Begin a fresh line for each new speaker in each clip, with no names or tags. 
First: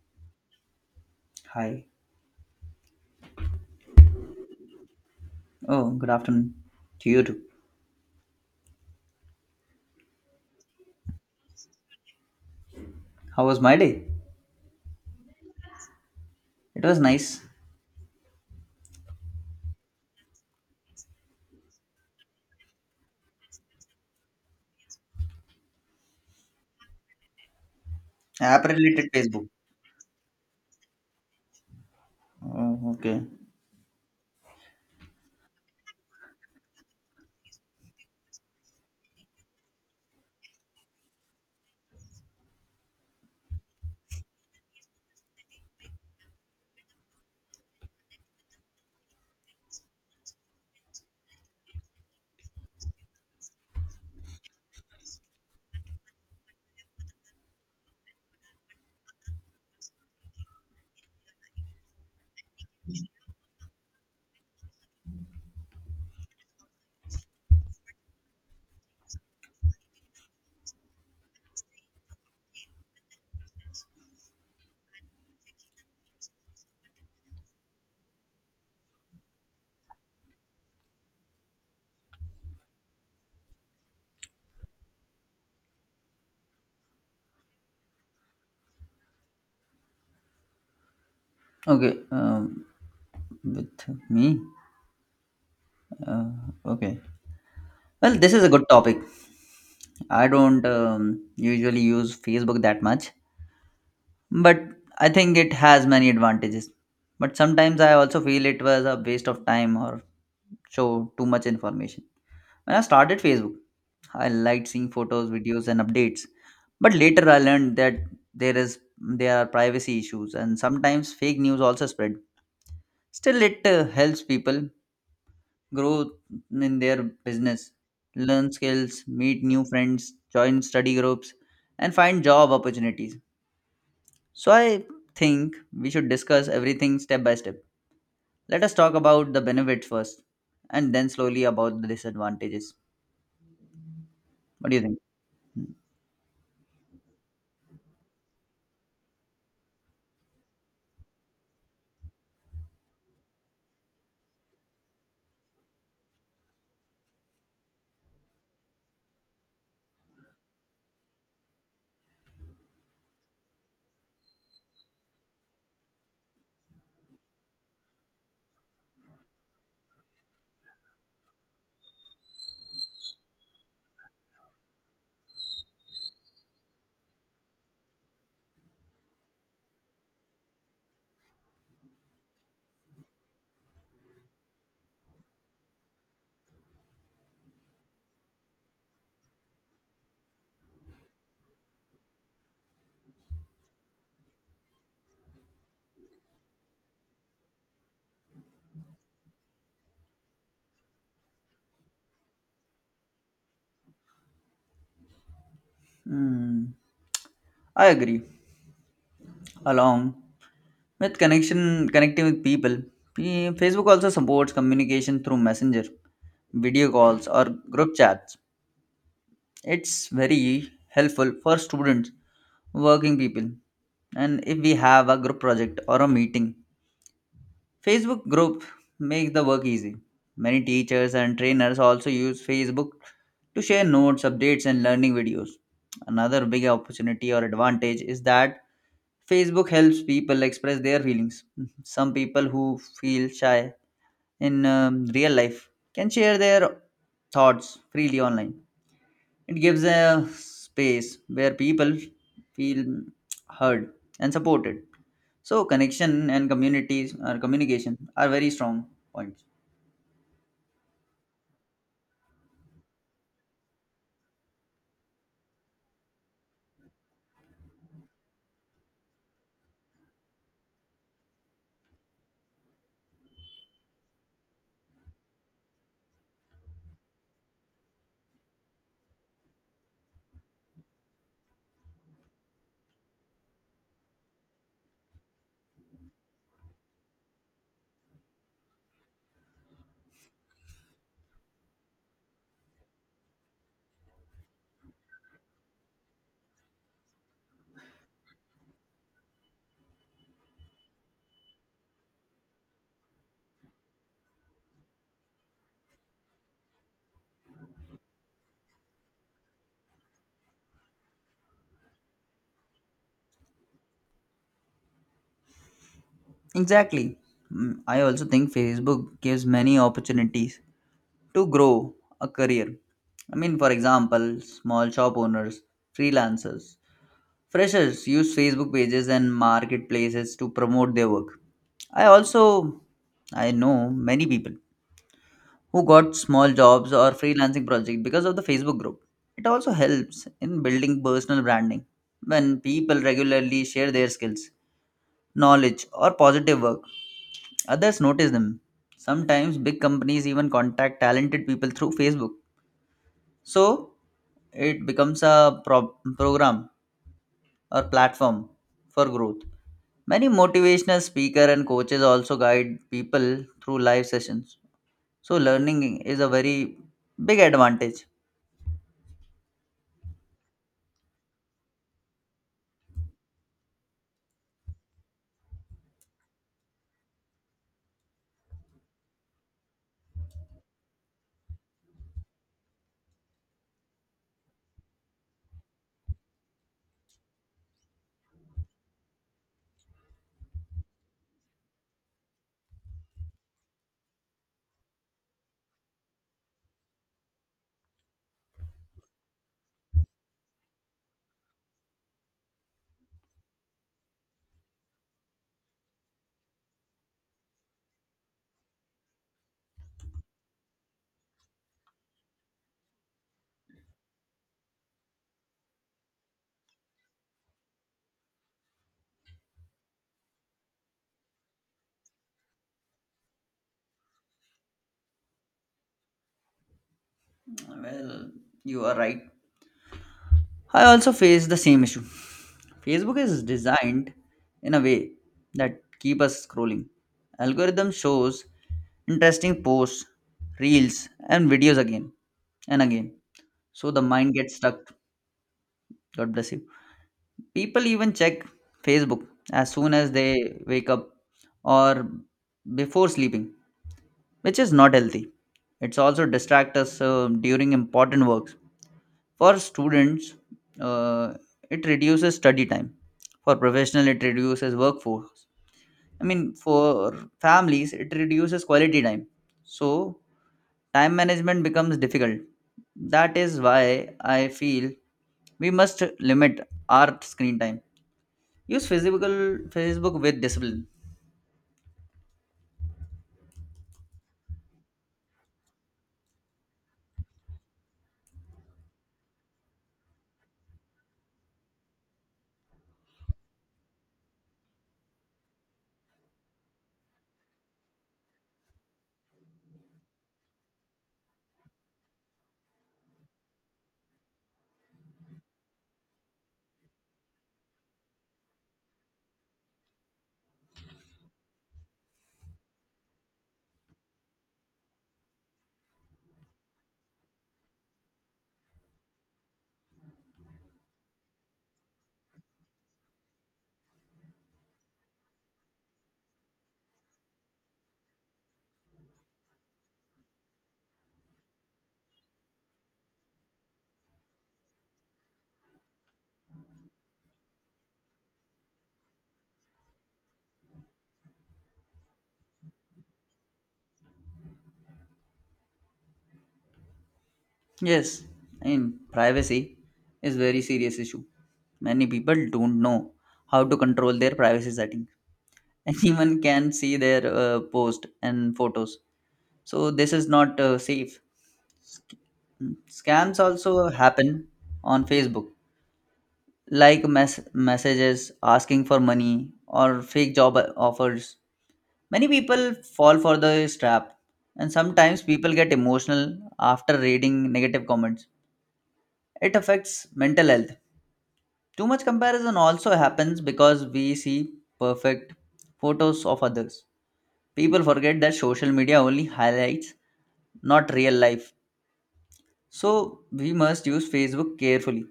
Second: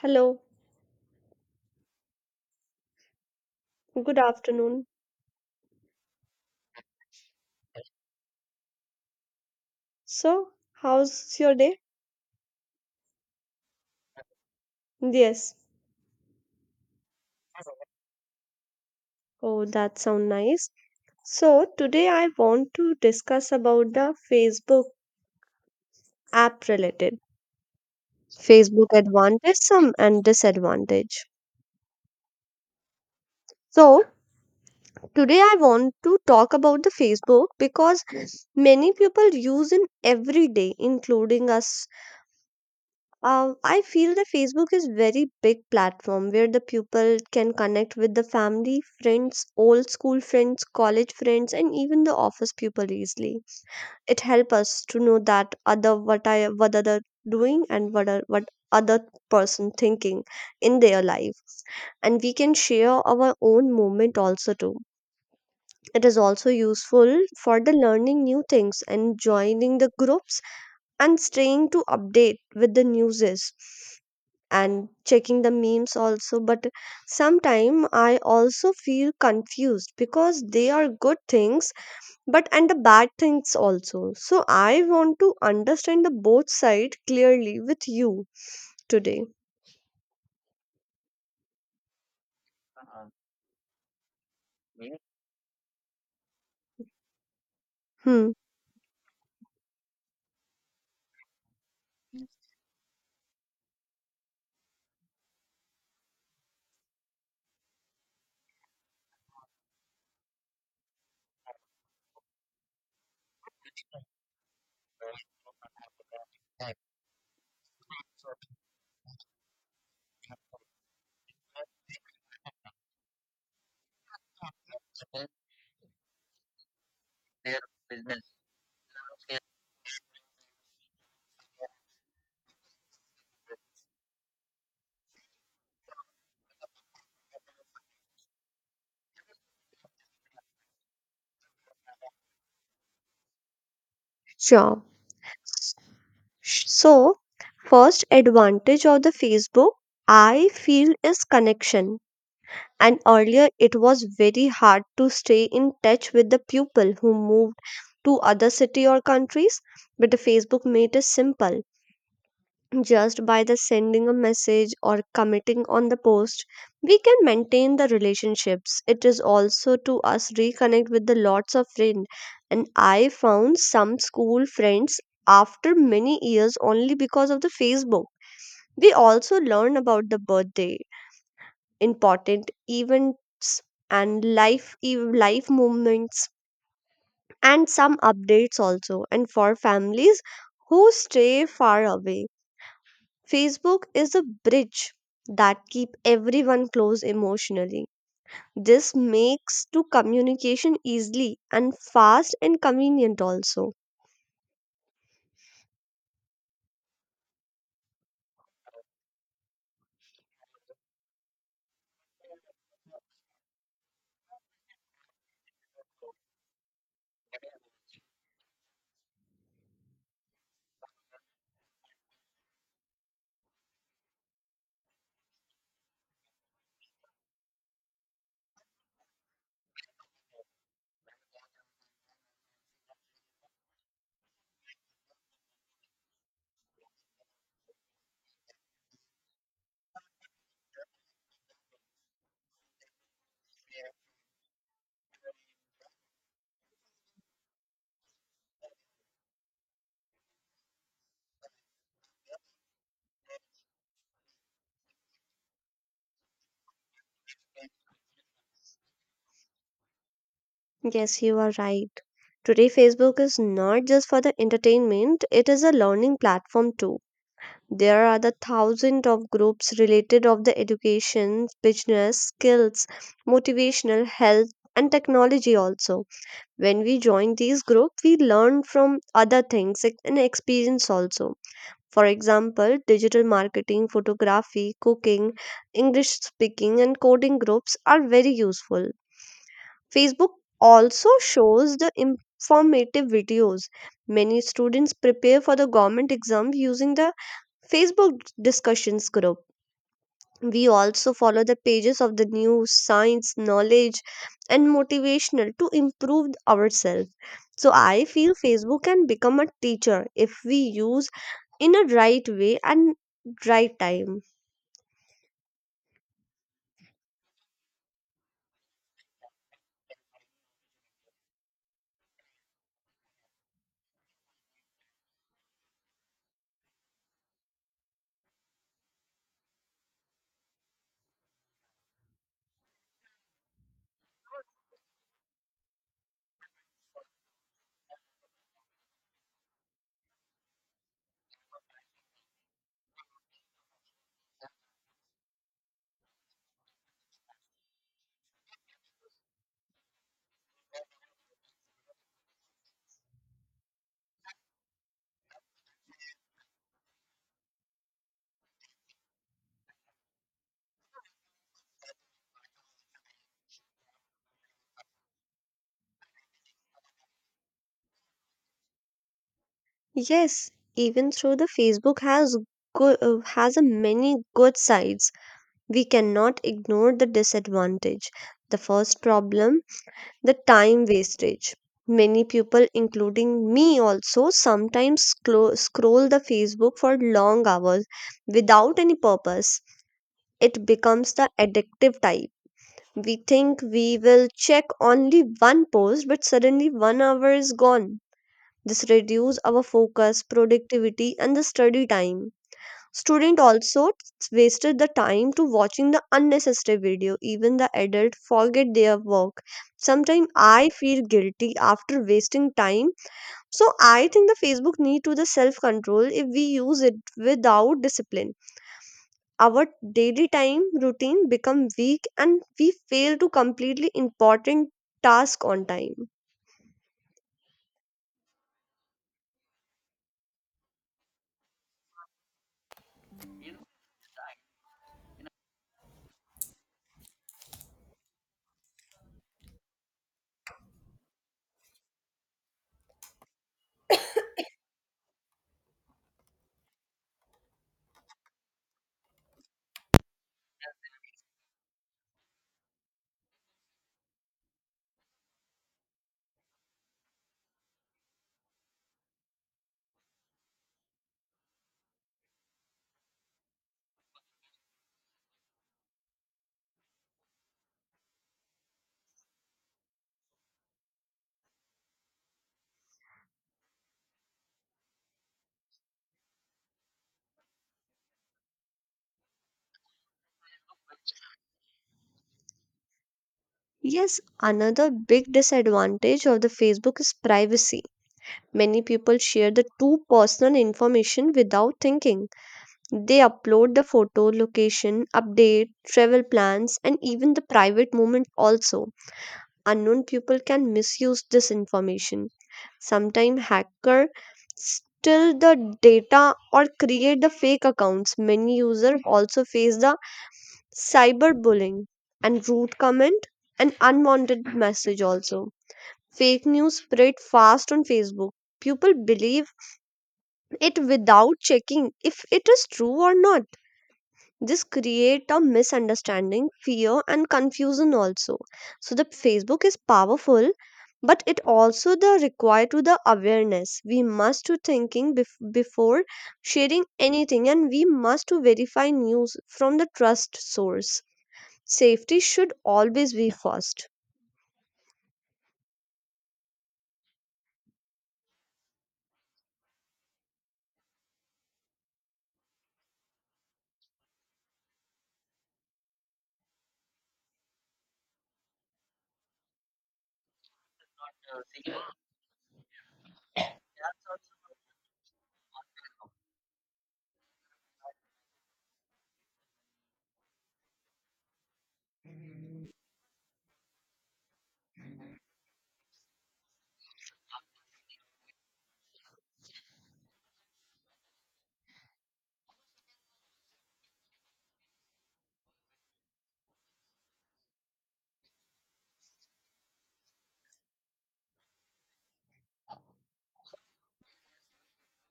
Hello,
Hi.
good afternoon.
Oh, good afternoon to you too.
So, how's your day?
How was my day?
Yes.
It was nice.
Oh, that sounds nice. So, today I want to discuss about the Facebook app related
App
Facebook
related Facebook.
advantage some and disadvantage.
Oh, okay.
So, today I want to talk about the Facebook because many people use in every day including us. I feel that Facebook is very big platform where the people can connect with the family, friends, old school friends, college friends, and even the office people easily. It helps us to know that other what other doing and what other person thinking in their life, and we can share our own moment also too. It is also useful for the learning new things and joining the groups and staying to update with the newses and checking the memes also, but sometime I also feel confused because they are good things but and the bad things also, so I want to understand the both side clearly with you today.
Okay. With me. Uh, okay. Well,
Hmm.
this is a good topic. I don't usually use Facebook that much, but I think it has many advantages. But sometimes I also feel it was a waste of time or show too much information. When I started Facebook, I liked seeing photos, videos, and updates. But later, I learned that there are privacy issues, and sometimes fake news also spread. Still, it helps people grow in their business, learn skills, meet new friends, join study groups, and find job opportunities. So I think we should discuss everything step by step. Let us talk about the benefits first, and then slowly about the disadvantages. What do
Sure.
you think?
So, first advantage of the Facebook I feel is connection, and earlier it was very hard to stay in touch with the people who moved to other city or countries, but the Facebook made it simple. Just by the sending a message or commenting on the post, we can maintain the relationships. It is also to us reconnect with the lots of friends, and I found some school friends after many years only because of the Facebook. We also learn about the birthday, important events, and life movements and some updates also. And for families who stay far away, Facebook is a bridge that keep everyone close emotionally. This makes to communication easily and fast and convenient also.
Hmm. I agree. Along with connection connecting with people. Facebook also supports communication through messenger, video calls, or group chats. It's very helpful for students, working people, and if we have a group project or a meeting, Facebook group makes the work easy. Many teachers and trainers also use Facebook to share notes, updates, and learning videos. Another big opportunity or advantage is that Facebook helps people express their feelings. Some people who feel shy in real life can share their thoughts freely online. It gives a space where people feel heard and supported. So connection and communities or communication are very strong points.
Yes, you are right. Today Facebook is not just for the entertainment, it is a learning platform too. There are the thousands of groups related of the education, business, skills, motivational, health, and technology also. When we join these groups, we learn from other things and experience also. For example, digital marketing, photography, cooking, English speaking and coding groups are very useful. Facebook also shows the informative videos. Many students prepare for the government exam using the Facebook discussions group. We also follow the pages of the news, science, knowledge, and motivational to improve ourselves. So I feel Facebook can become a teacher if we use in a right way and right time.
Exactly. Mm, I also think Facebook gives many opportunities to grow a career. I mean, for example, small shop owners, freelancers, Freshers use Facebook pages and marketplaces to promote their work. I also I know many people who got small jobs or freelancing projects because of the Facebook group. It also helps in building personal branding. When people regularly share their skills, knowledge, or positive work, others notice them. Sometimes big companies even contact talented people through Facebook. So it becomes a program or platform for growth. Many motivational speakers and coaches also guide people through live sessions. So learning is a very big advantage.
Yes, even though the Facebook has has a many good sides, we cannot ignore the disadvantage. The first problem the time wastage. Many people, including me also, sometimes scroll the Facebook for long hours without any purpose. It becomes the addictive type. We think we will check only one post, but suddenly 1 hour is gone. This reduces our focus, productivity, and the study time. Student also wasted the time to watching the unnecessary video. Even the adult forget their work. Sometimes I feel guilty after wasting time. So I think the Facebook need to the self control if we use it without discipline. Our daily time routine become weak and we fail to completely important task on time.
Well, you are right. I also face the same issue. Facebook is designed in a way that keep us scrolling. Algorithm shows interesting posts, reels, and videos again and again. So the mind gets stuck. God bless you. People even check Facebook as soon as they wake up or before sleeping, which is not healthy. It's also distract us during important works. For students, uh, it reduces study time. For professional, it reduces workforce. I mean, for families, it reduces quality time. So time management becomes difficult. That is why I feel we must limit our screen time. Use physical Facebook with discipline.
Yes, another big disadvantage of the Facebook is privacy. Many people share the too personal information without thinking. They upload the photo, location, update, travel plans, and even the private moment also. Unknown people can misuse this information. Sometimes hacker steal the data or create the fake accounts. Many users also face the cyberbullying and rude comment and unwanted message also. Fake news spread fast on Facebook. People believe it without checking if it is true or not. This create a misunderstanding, fear, and confusion also. So the Facebook is powerful, but it also the require to the awareness. We must to thinking before sharing anything, and we must to verify news from the trust source. Safety should always be first.
Yes, in privacy is very serious issue. Many people don't know how to control their privacy setting. Anyone can see their post and photos. So this is not safe. Sc- Scams also happen on Facebook, like messages asking for money or fake job offers. Many people fall for this trap, and sometimes people get emotional after reading negative comments. It affects mental health. Too much comparison also happens because we see perfect photos of others. People forget that social media only highlights, not real life. So we must use Facebook carefully,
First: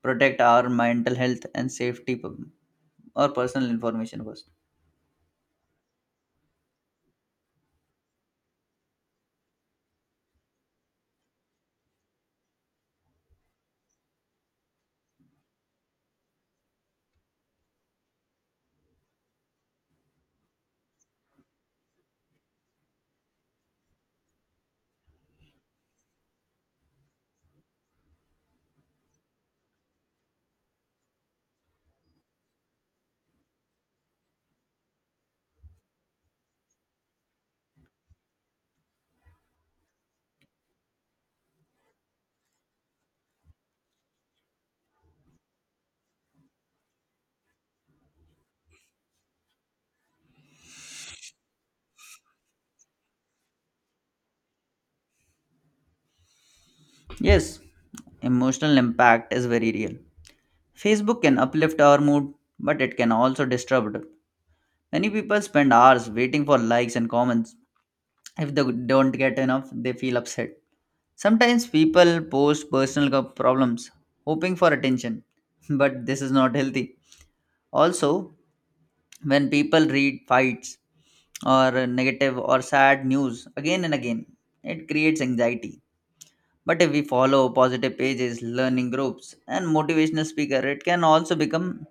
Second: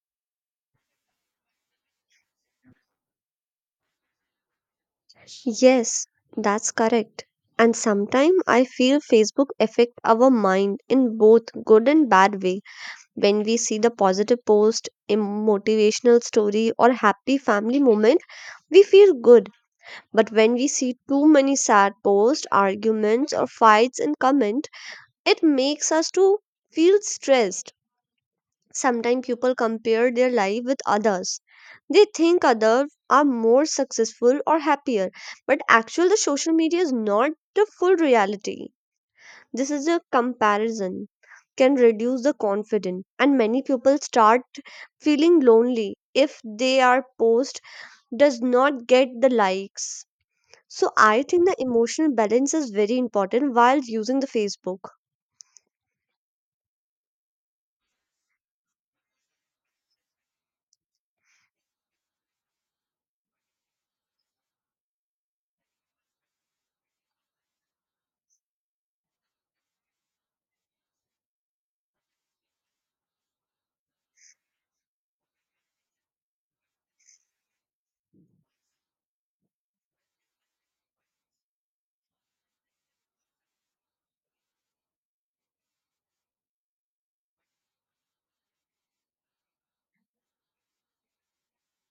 protect our mental health and safety, or personal information first.
Yes, that's correct. And sometimes I feel Facebook affect our mind in both good and bad way. When we see the positive post, a motivational story, or happy family moment, we feel good. But when we see too many sad posts, arguments, or fights in comment, it makes us to feel stressed. Sometimes people compare their life with others. They think others are more successful or happier, but actually the social media is not the full reality. This is a comparison can reduce the confidence, and many people start feeling lonely if they are post does not get the likes. So I think the emotional balance is very important while using the Facebook.
Yes, emotional impact is very real. Facebook can uplift our mood, but it can also disturb it. Many people spend hours waiting for likes and comments. If they don't get enough, they feel upset. Sometimes people post personal problems, hoping for attention, but this is not healthy. Also, when people read fights or negative or sad news again and again, it creates anxiety. But if we follow positive pages, learning groups, and motivational speaker, it can also become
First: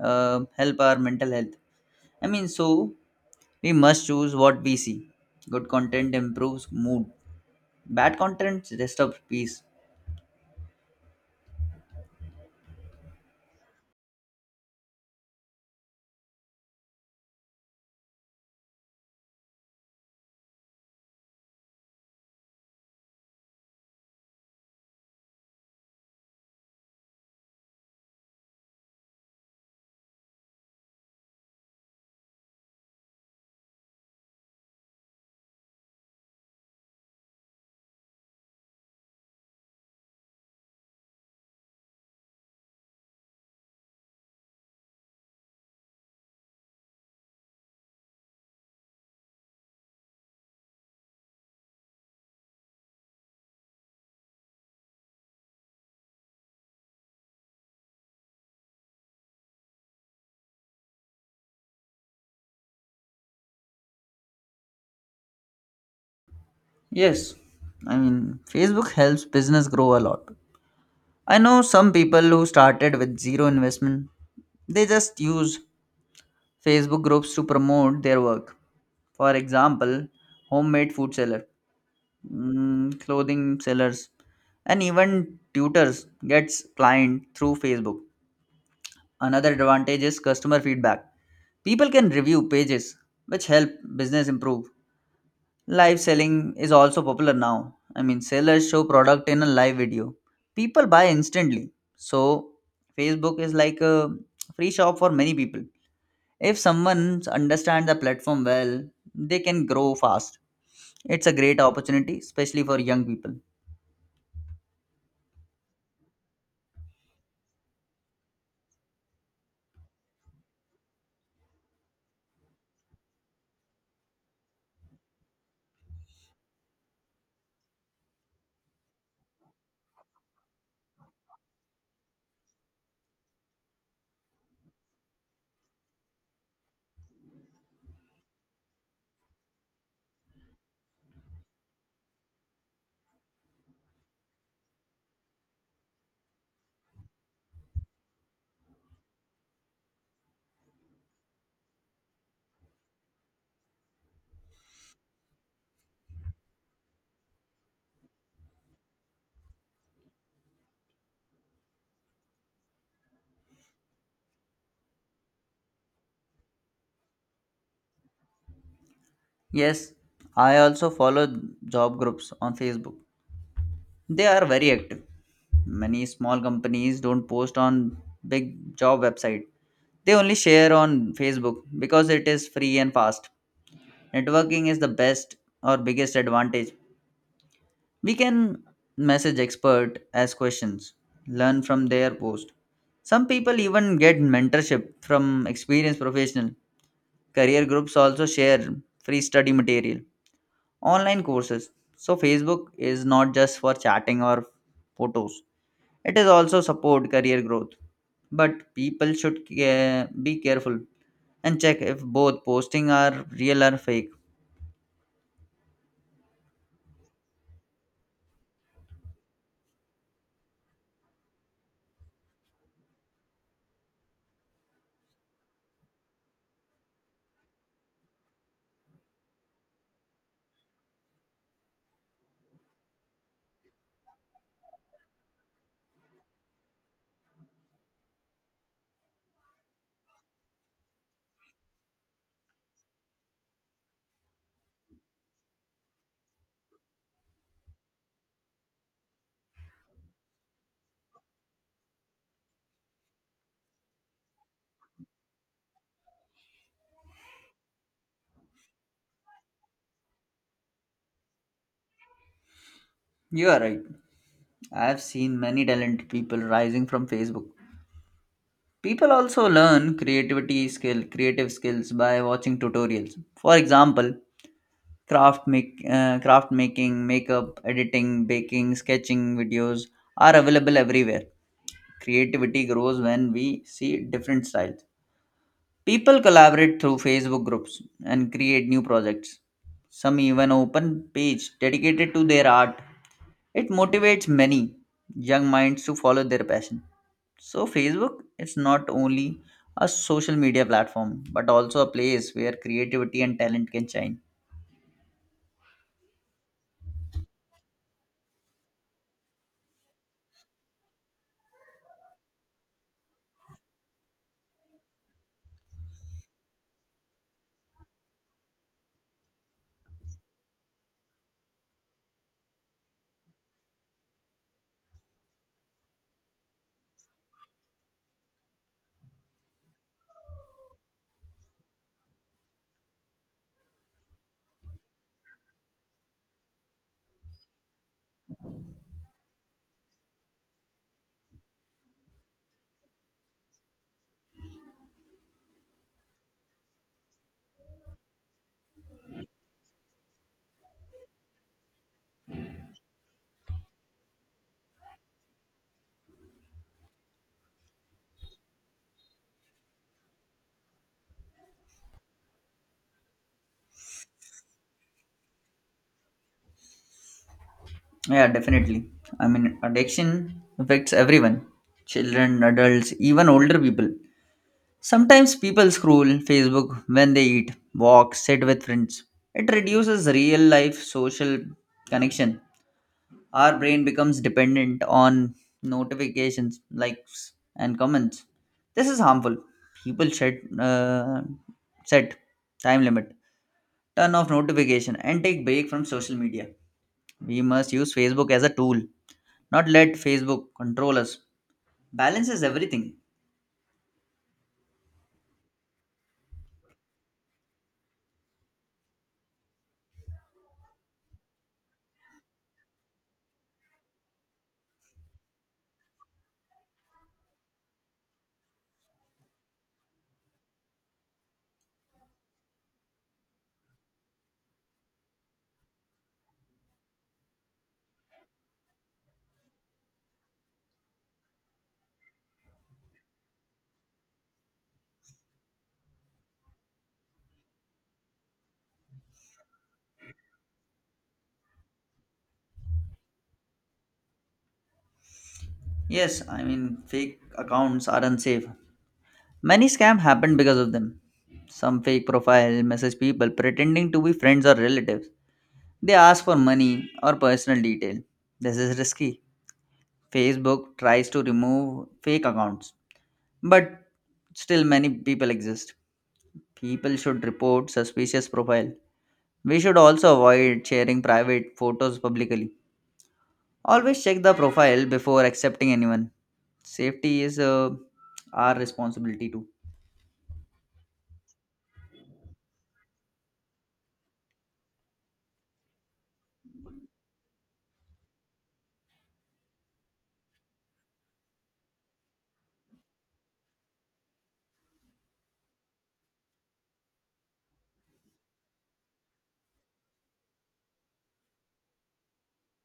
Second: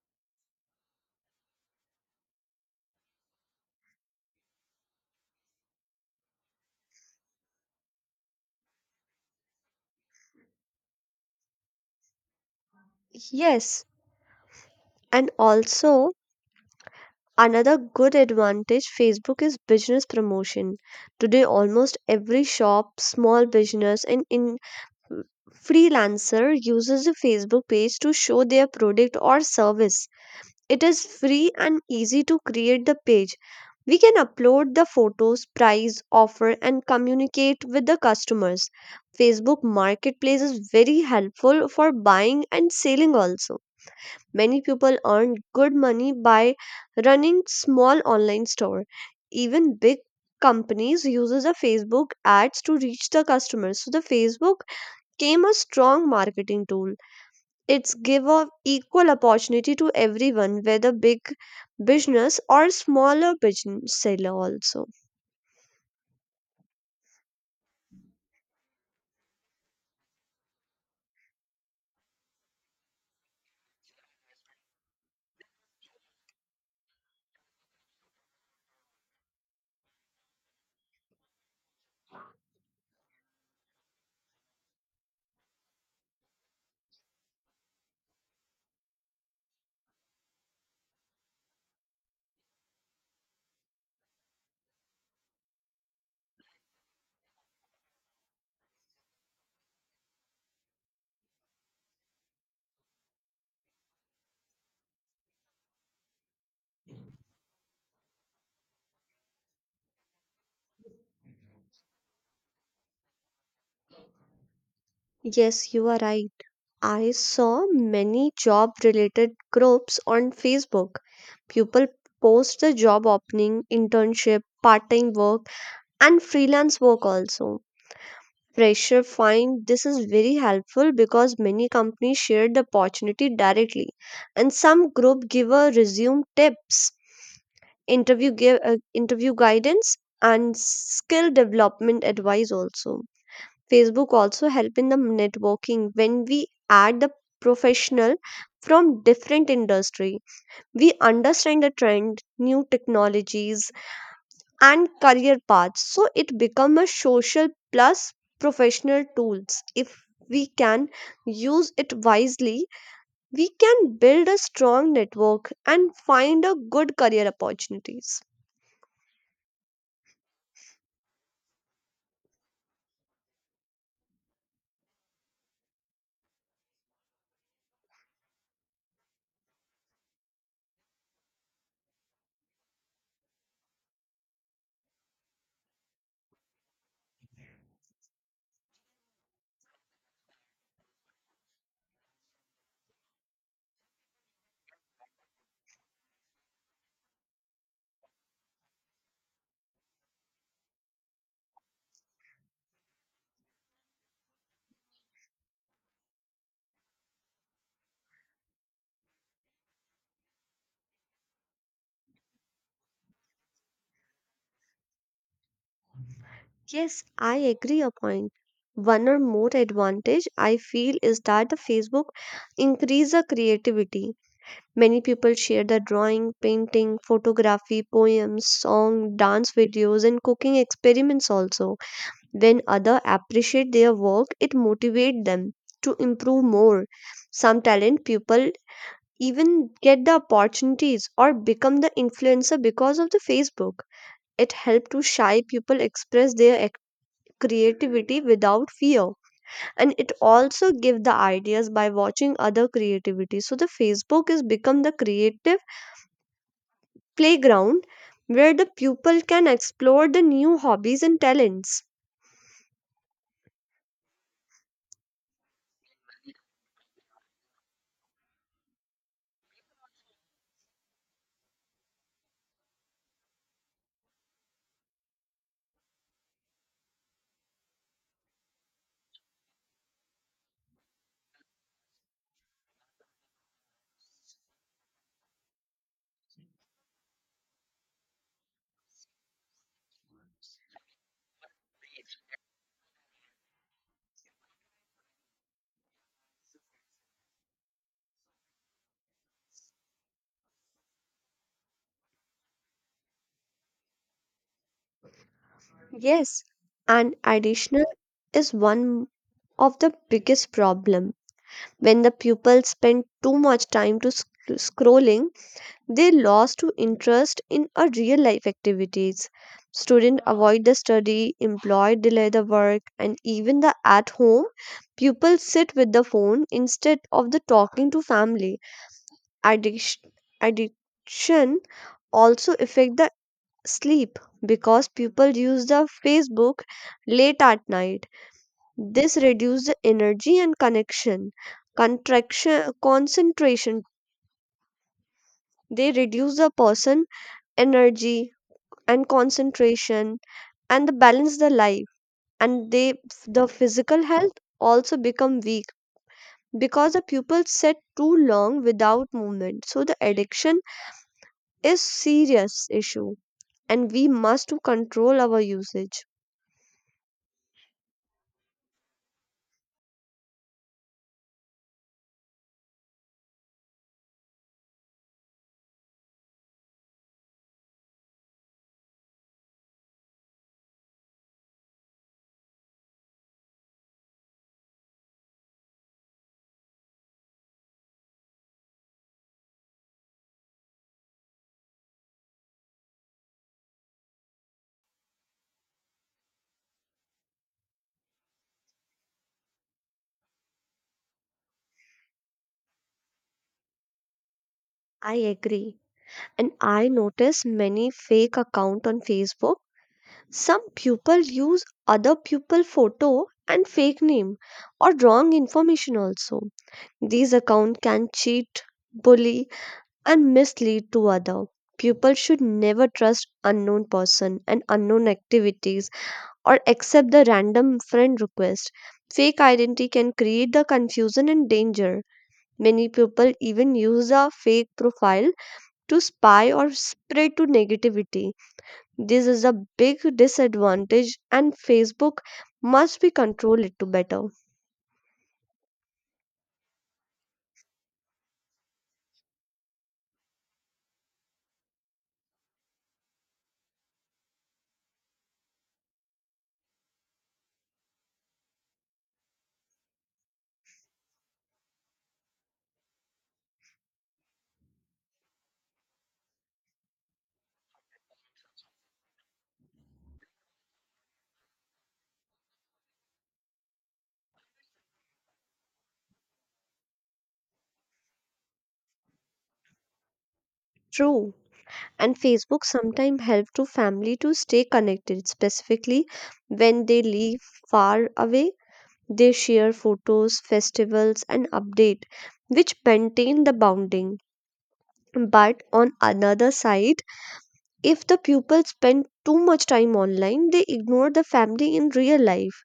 help our mental health. I mean, so we must choose what we see. Good content improves mood. Bad content disturbs peace.
Yes, and also another good advantage Facebook is business promotion. Today almost every shop, small business and in freelancer uses a Facebook page to show their product or service. It is free and easy to create the page. We can upload the photos, price, offer, and communicate with the customers. Facebook Marketplace is very helpful for buying and selling also. Many people earn good money by running small online store. Even big companies uses the Facebook ads to reach the customers. So the Facebook came a strong marketing tool. It's give of equal opportunity to everyone whether big business or smaller business seller also.
Yes, I mean Facebook helps business grow a lot. I know some people who started with zero investment. They just use Facebook groups to promote their work. For example, homemade food seller, mm, clothing sellers, and even tutors gets client through Facebook. Another advantage is customer feedback. People can review pages, which help business improve. Live selling is also popular now. I mean, sellers show product in a live video, people buy instantly. So Facebook is like a free shop for many people. If someone understands the platform well, they can grow fast. It's a great opportunity, especially for young people.
Yes, you are right. I saw many job related groups on Facebook. People post the job opening, internship, part time work, and freelance work also. Fresher find this is very helpful because many companies share the opportunity directly, and some group give a resume tips, interview guidance, and skill development advice also. Facebook also help in the networking. When we add the professional from different industry, we understand the trend, new technologies, and career paths. So it become a social plus professional tools. If we can use it wisely, we can build a strong network and find a good career opportunities.
Yes, I also follow job groups on Facebook. They are very active. Many small companies don't post on big job website. They only share on Facebook because it is free and fast. Networking is the best or biggest advantage. We can message expert, ask questions, learn from their post. Some people even get mentorship from experienced professional. Career groups also share free study material, online courses. So Facebook is not just for chatting or photos, it is also support career growth. But people should be careful and check if both posting are real or fake.
Yes, I agree a point. One or more advantage I feel is that the Facebook increase the creativity. Many people share their drawing, painting, photography, poems, song, dance videos, and cooking experiments also. When other appreciate their work, it motivate them to improve more. Some talent people even get the opportunities or become the influencer because of the Facebook. It helped to shy people express their creativity without fear, and it also give the ideas by watching other creativity. So the Facebook is become the creative playground where the pupil can explore the new hobbies and talents.
You are right. I have seen many talented people rising from Facebook. People also learn creativity skill creative skills by watching tutorials. For example, craft making, makeup editing, baking, sketching videos are available everywhere. Creativity grows when we see different styles. People collaborate through Facebook groups and create new projects. Some even open page dedicated to their art. It motivates many young minds to follow their passion. So Facebook is not only a social media platform but also a place where creativity and talent can shine.
Yes, and additional is one of the biggest problem. When the pupils spend too much time to scrolling, they lost to interest in a real life activities. Students avoid the study, employed delay the work, and even the at home pupils sit with the phone instead of the talking to family. Addiction, addiction also affect the sleep because people use the Facebook late at night. This reduces the energy and connection, contraction, concentration. They reduce the person energy and concentration and the balance the life and they the physical health also become weak because the pupils sit too long without movement. So the addiction is serious issue, and we must to control our usage.
Yeah, definitely. I mean, addiction affects everyone, children, adults, even older people. Sometimes people scroll Facebook when they eat, walk, sit with friends. It reduces real life social connection. Our brain becomes dependent on notifications, likes, and comments. This is harmful. People should set time limit, turn off notification, and take break from social media. We must use Facebook as a tool, not let Facebook control us. Balance is everything.
I agree. And I notice many fake account on Facebook. Some people use other pupil photo and fake name or wrong information also. These account can cheat, bully, and mislead to other. People should never trust unknown person and unknown activities or accept the random friend request. Fake identity can create the confusion and danger. Many people even use a fake profile to spy or spread to negativity. This is a big disadvantage and Facebook must be controlled to better.
Yes, I mean fake accounts are unsafe. Many scams happen because of them. Some fake profile message people pretending to be friends or relatives. They ask for money or personal detail. This is risky. Facebook tries to remove fake accounts, but still many people exist. People should report suspicious profile. We should also avoid sharing private photos publicly. Always check the profile before accepting anyone. Safety is our responsibility too.
True. And Facebook sometimes help to family to stay connected specifically when they live far away. They share photos, festivals, and update which maintain the bonding. But on another side, if the pupils spend too much time online, they ignore the family in real life.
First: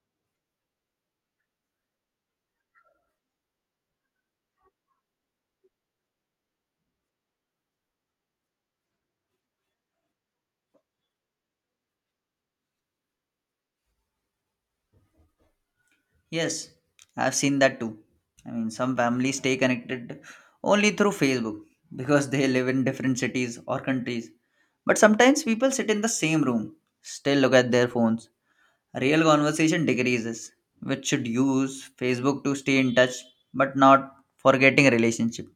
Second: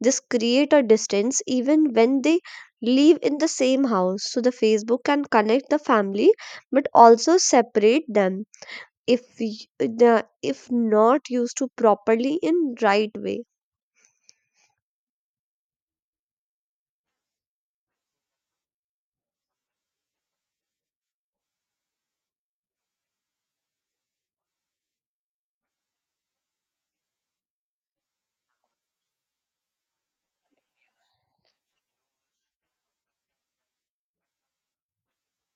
This create a distance even when they live in the same house. So the Facebook can connect the family but also separate them if y- the if not used to properly in right way.
Yes, I've seen that too. I mean, some families stay connected only through Facebook because they live in different cities or countries. But sometimes people sit in the same room, still look at their phones. Real conversation decreases, which should use Facebook to stay in touch but not forgetting a relationship.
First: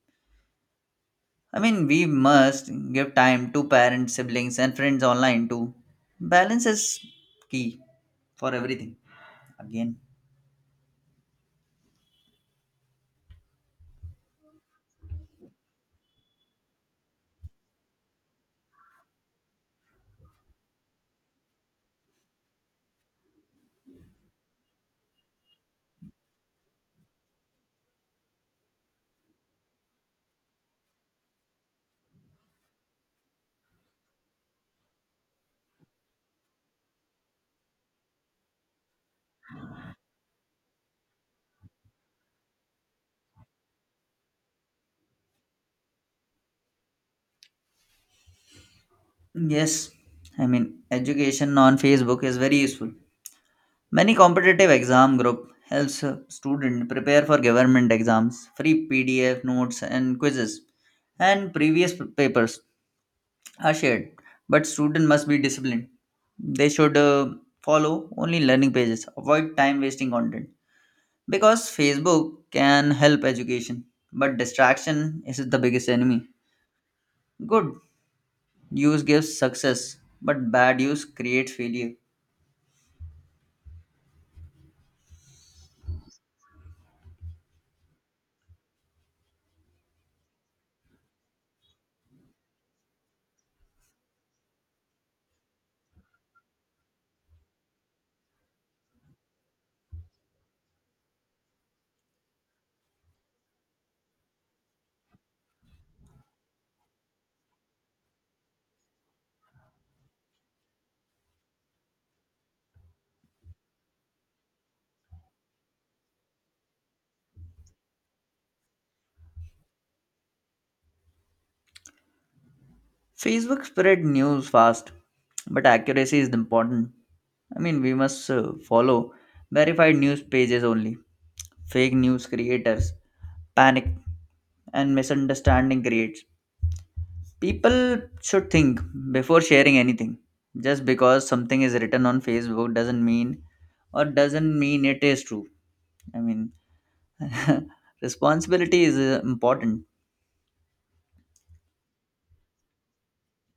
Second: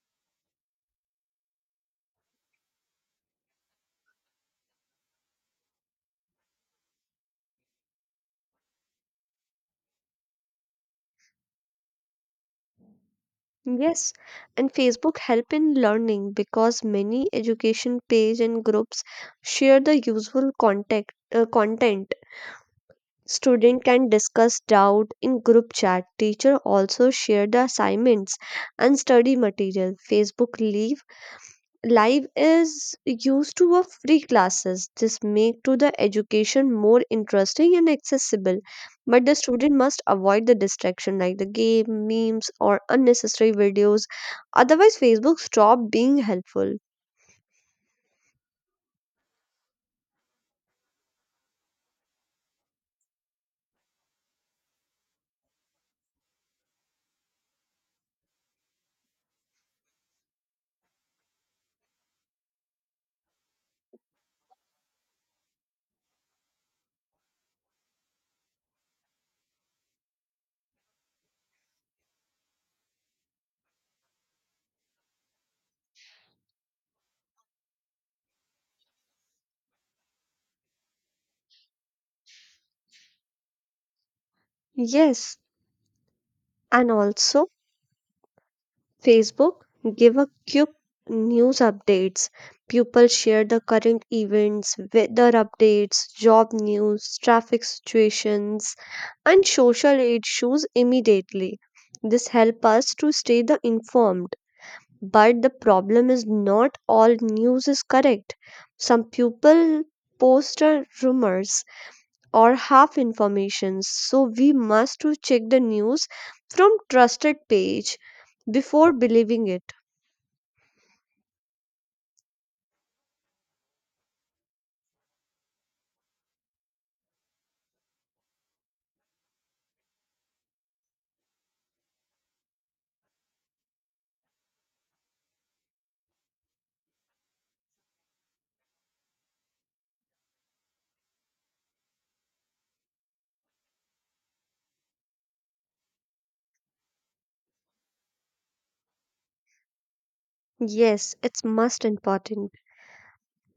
I mean, we must give time to parents, siblings, and friends online too. Balance is key for everything. Again.
Yes, and Facebook help in learning because many education page and groups share the useful contact content. Student can discuss doubt in group chat. Teacher also share the assignments and study material. Facebook leave live is used to a free classes. This make to the education more interesting and accessible, but the student must avoid the distraction like the game, memes, or unnecessary videos, otherwise Facebook stop being helpful.
Yes, I mean education on Facebook is very useful. Many competitive exam group helps student prepare for government exams. Free PDF notes and quizzes and previous papers are shared, but student must be disciplined. They should follow only learning pages. Avoid time wasting content because Facebook can help education, but distraction is the biggest enemy. Good use gives success, but bad use creates failure.
Yes, and also Facebook give a quick news updates. People share the current events, weather updates, job news, traffic situations, and social issues immediately. This help us to stay the informed. But the problem is not all news is correct. Some people post rumors or half information. So we must to check the news from trusted page before believing it.
Facebook spread news fast, but accuracy is important. I mean, we must follow verified news pages only. Fake news creators panic and misunderstanding creates. People should think before sharing anything. Just because something is written on Facebook doesn't mean it is true. I mean, responsibility is important.
Yes, it's most important.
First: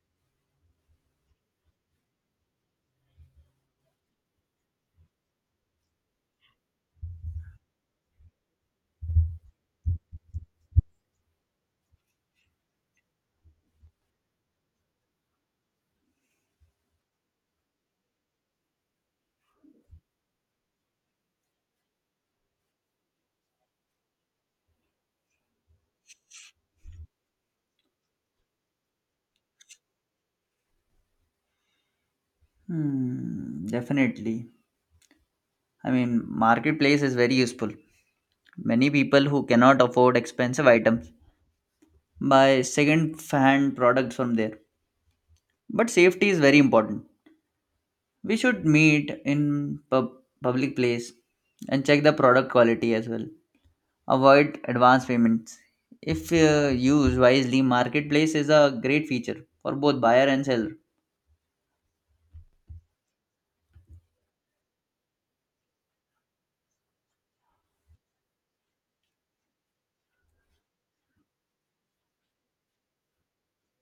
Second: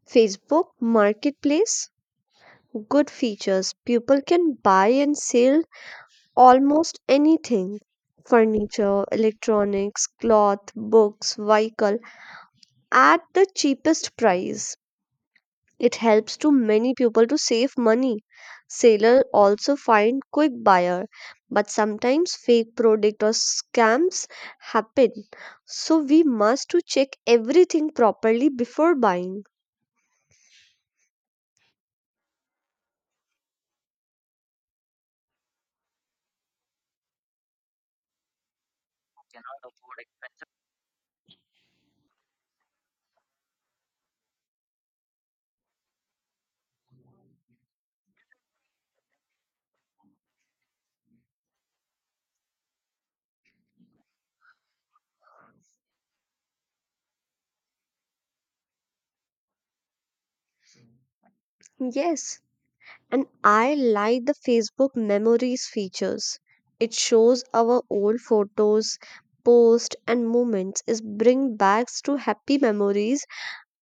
Facebook Marketplace, good features. People can buy and sell almost anything: furniture, electronics, cloth, books, vehicle at the cheapest price. It helps to many people to save money. Seller also find quick buyer, but sometimes fake product or scams happen. So we must to check everything properly before buying.
Hmm, definitely. I mean, marketplace is very useful. Many people who cannot afford expensive items buy second hand products from there, but safety is very important. We should meet in public place and check the product quality as well. Avoid advance payments. If used wisely, marketplace is a great feature for both buyer and seller.
Yes, and I like the Facebook memories features. It shows our old photos, posts, and moments. Is bring back to happy memories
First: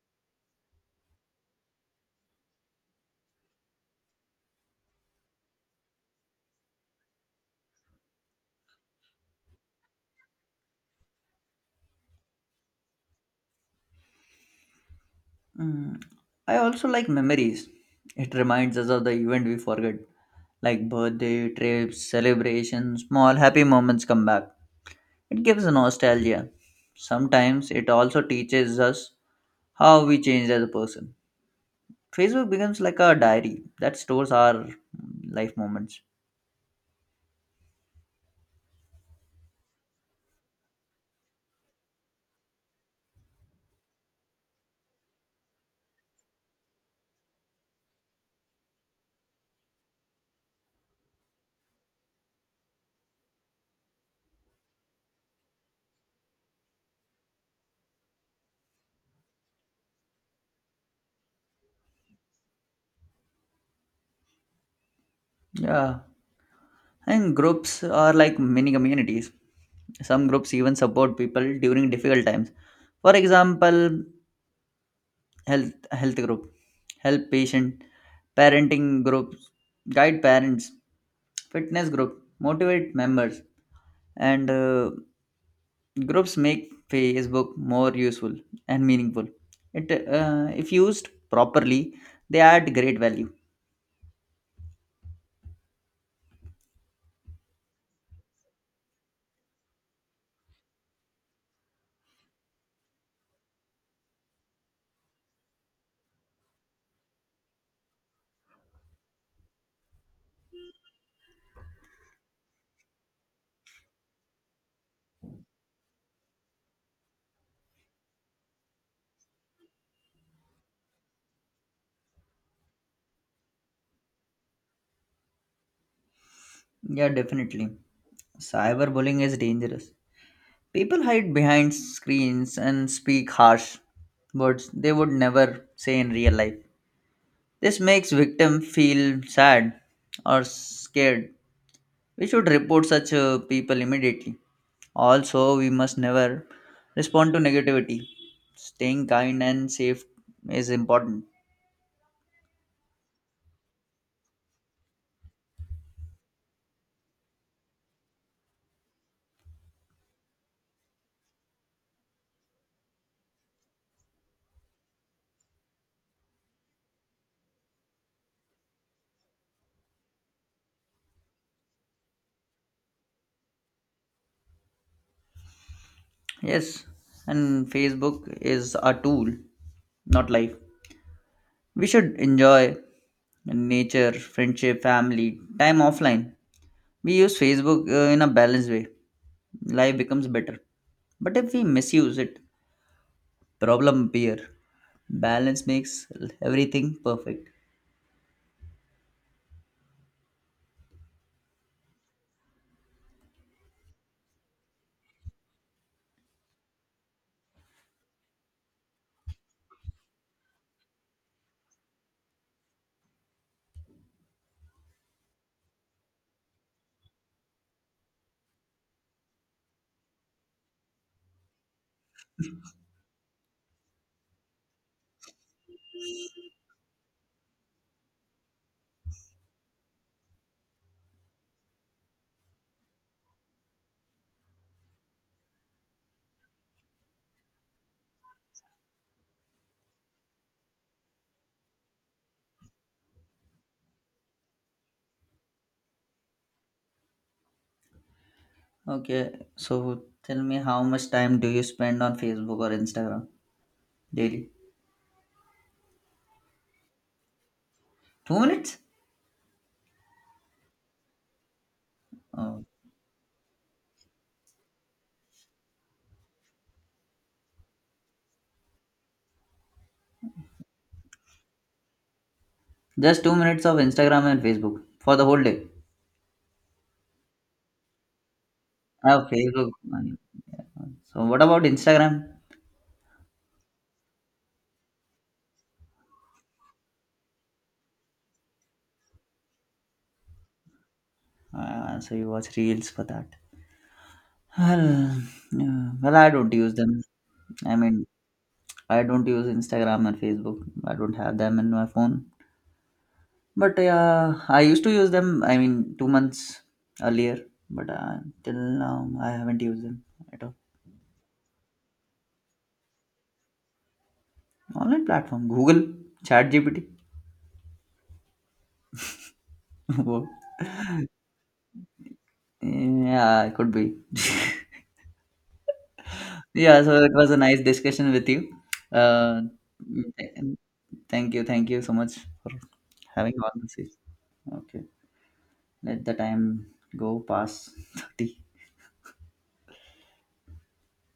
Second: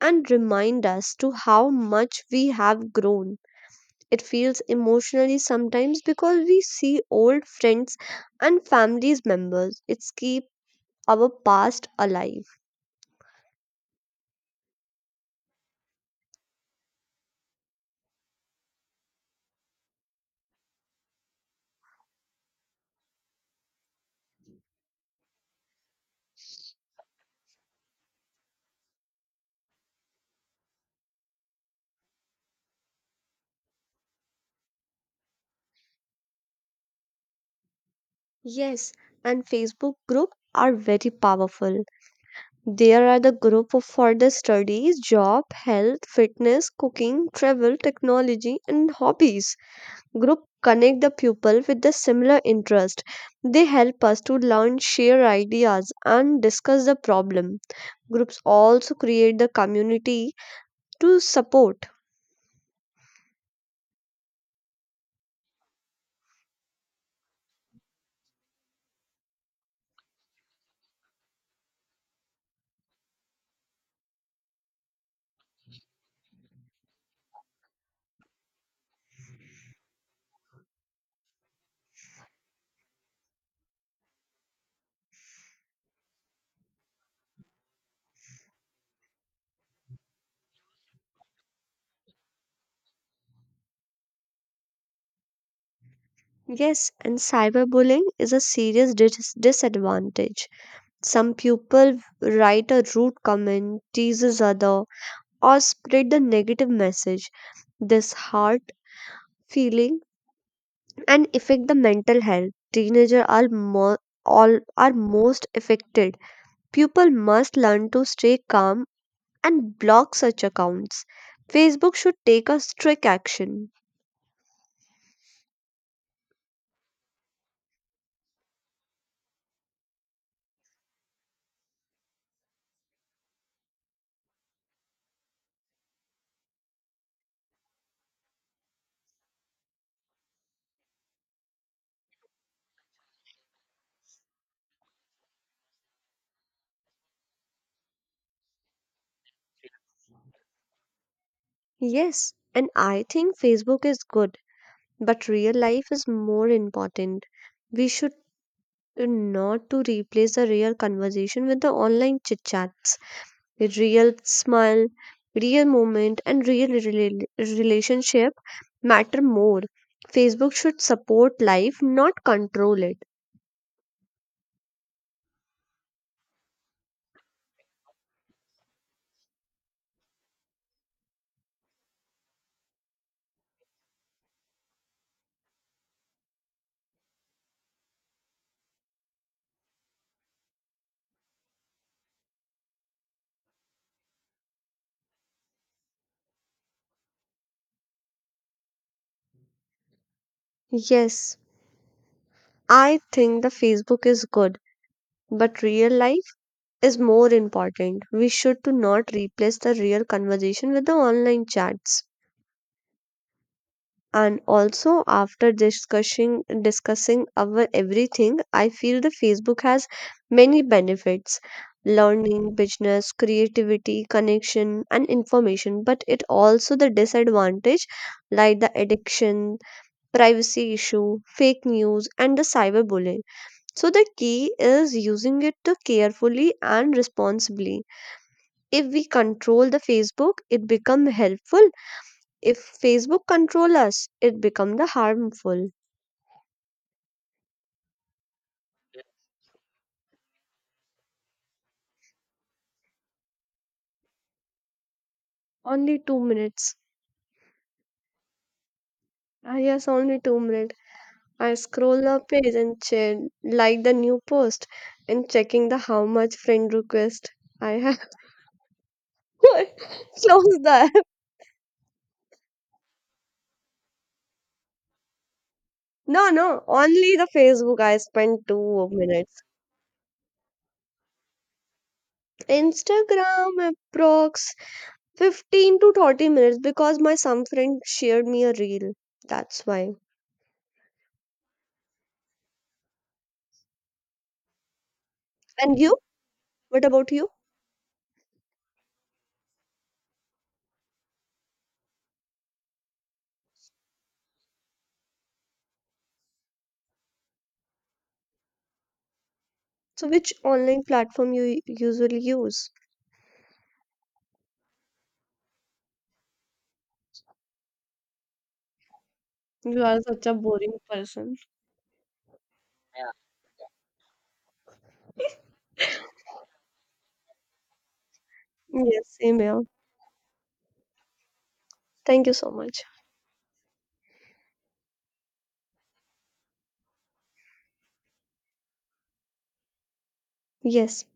and remind us to how much we have grown. It feels emotionally sometimes because we see old friends and families members. It's keep our past alive.
Mm, I also like memories. It reminds us of the event we forget, like birthday trips, celebrations, small happy moments come back. It gives nostalgia. Sometimes it also teaches us how we changed as a person. Facebook becomes like a diary that stores our life moments.
Yes, and Facebook group are very powerful. There are the group of for the studies, job, health, fitness, cooking, travel, technology, and hobbies. Group connect the pupil with the similar interest. They help us to learn, share ideas, and discuss the problem. Groups also create the community to support.
Yeah. And groups are like mini communities. Some groups even support people during difficult times. For example, health group, help patient, parenting groups, guide parents, fitness group, motivate members. And groups make Facebook more useful and meaningful. It, if used properly, they add great value.
Yes, and cyberbullying is a serious disadvantage. Some people write a rude comment, teases other, or spread the negative message. This hurt feeling and affect the mental health. Teenagers are more all are most affected. People must learn to stay calm and block such accounts. Facebook should take a strict action.
Yeah, definitely, cyberbullying is dangerous. People hide behind screens and speak harsh words they would never say in real life. This makes victim feel sad or scared. We should report such people immediately. Also, we must never respond to negativity. Staying kind and safe is important.
Yes, and I think Facebook is good, but real life is more important. We should not to replace the real conversation with the online chit chats. With real smile, real moment, and relationship matter more. Facebook should support life, not control it.
Yes, and Facebook is a tool, not life. We should enjoy nature, friendship, family, time offline. We use Facebook in a balanced way. Life becomes better. But if we misuse it, problem appear. Balance makes everything perfect.
Yes, I think the Facebook is good, but real life is more important. We should to not replace the real conversation with the online chats. And also after discussing our everything, I feel the Facebook has many benefits: learning, business, creativity, connection, and information, but it also the disadvantage like the addiction, privacy issue, fake news, and the cyberbullying. So the key is using it to carefully and responsibly. If we control the Facebook, it become helpful. If Facebook control us, it become the harmful.
Okay, so tell me, how much time do you spend on Facebook or Instagram daily?
Only 2 minutes.
2 minutes?
Ah, yes, only 2 minutes. I scroll the page
Oh,
and che like the new post and checking the how much friend request I have. Close the app.
just 2 minutes of Instagram and Facebook for the whole day.
No, no, only the Facebook. I spent two
Oh,
minutes.
Facebook. Man. So, what about Instagram?
Instagram approx 15 to 30 minutes because my some friend shared me a reel. That's why.
So, you watch reels for that. Well,
And
yeah,
you?
well, I don't use
What
them.
about you?
I mean, I don't use Instagram and Facebook. I don't have them in my phone. But yeah, I used to use them. I mean, 2 months earlier, but till now I haven't used them
So which
at all.
online platform you usually use?
Online platform, Google, ChatGPT.
You are such
Wow.
a boring person.
Yeah, it could be. Yeah, so it was a nice discussion with you.
Yes, same
Uh,
here.
th- thank you, thank you so much
Thank you so
for
much.
having on this. Okay, let the time go past 30.
Yes.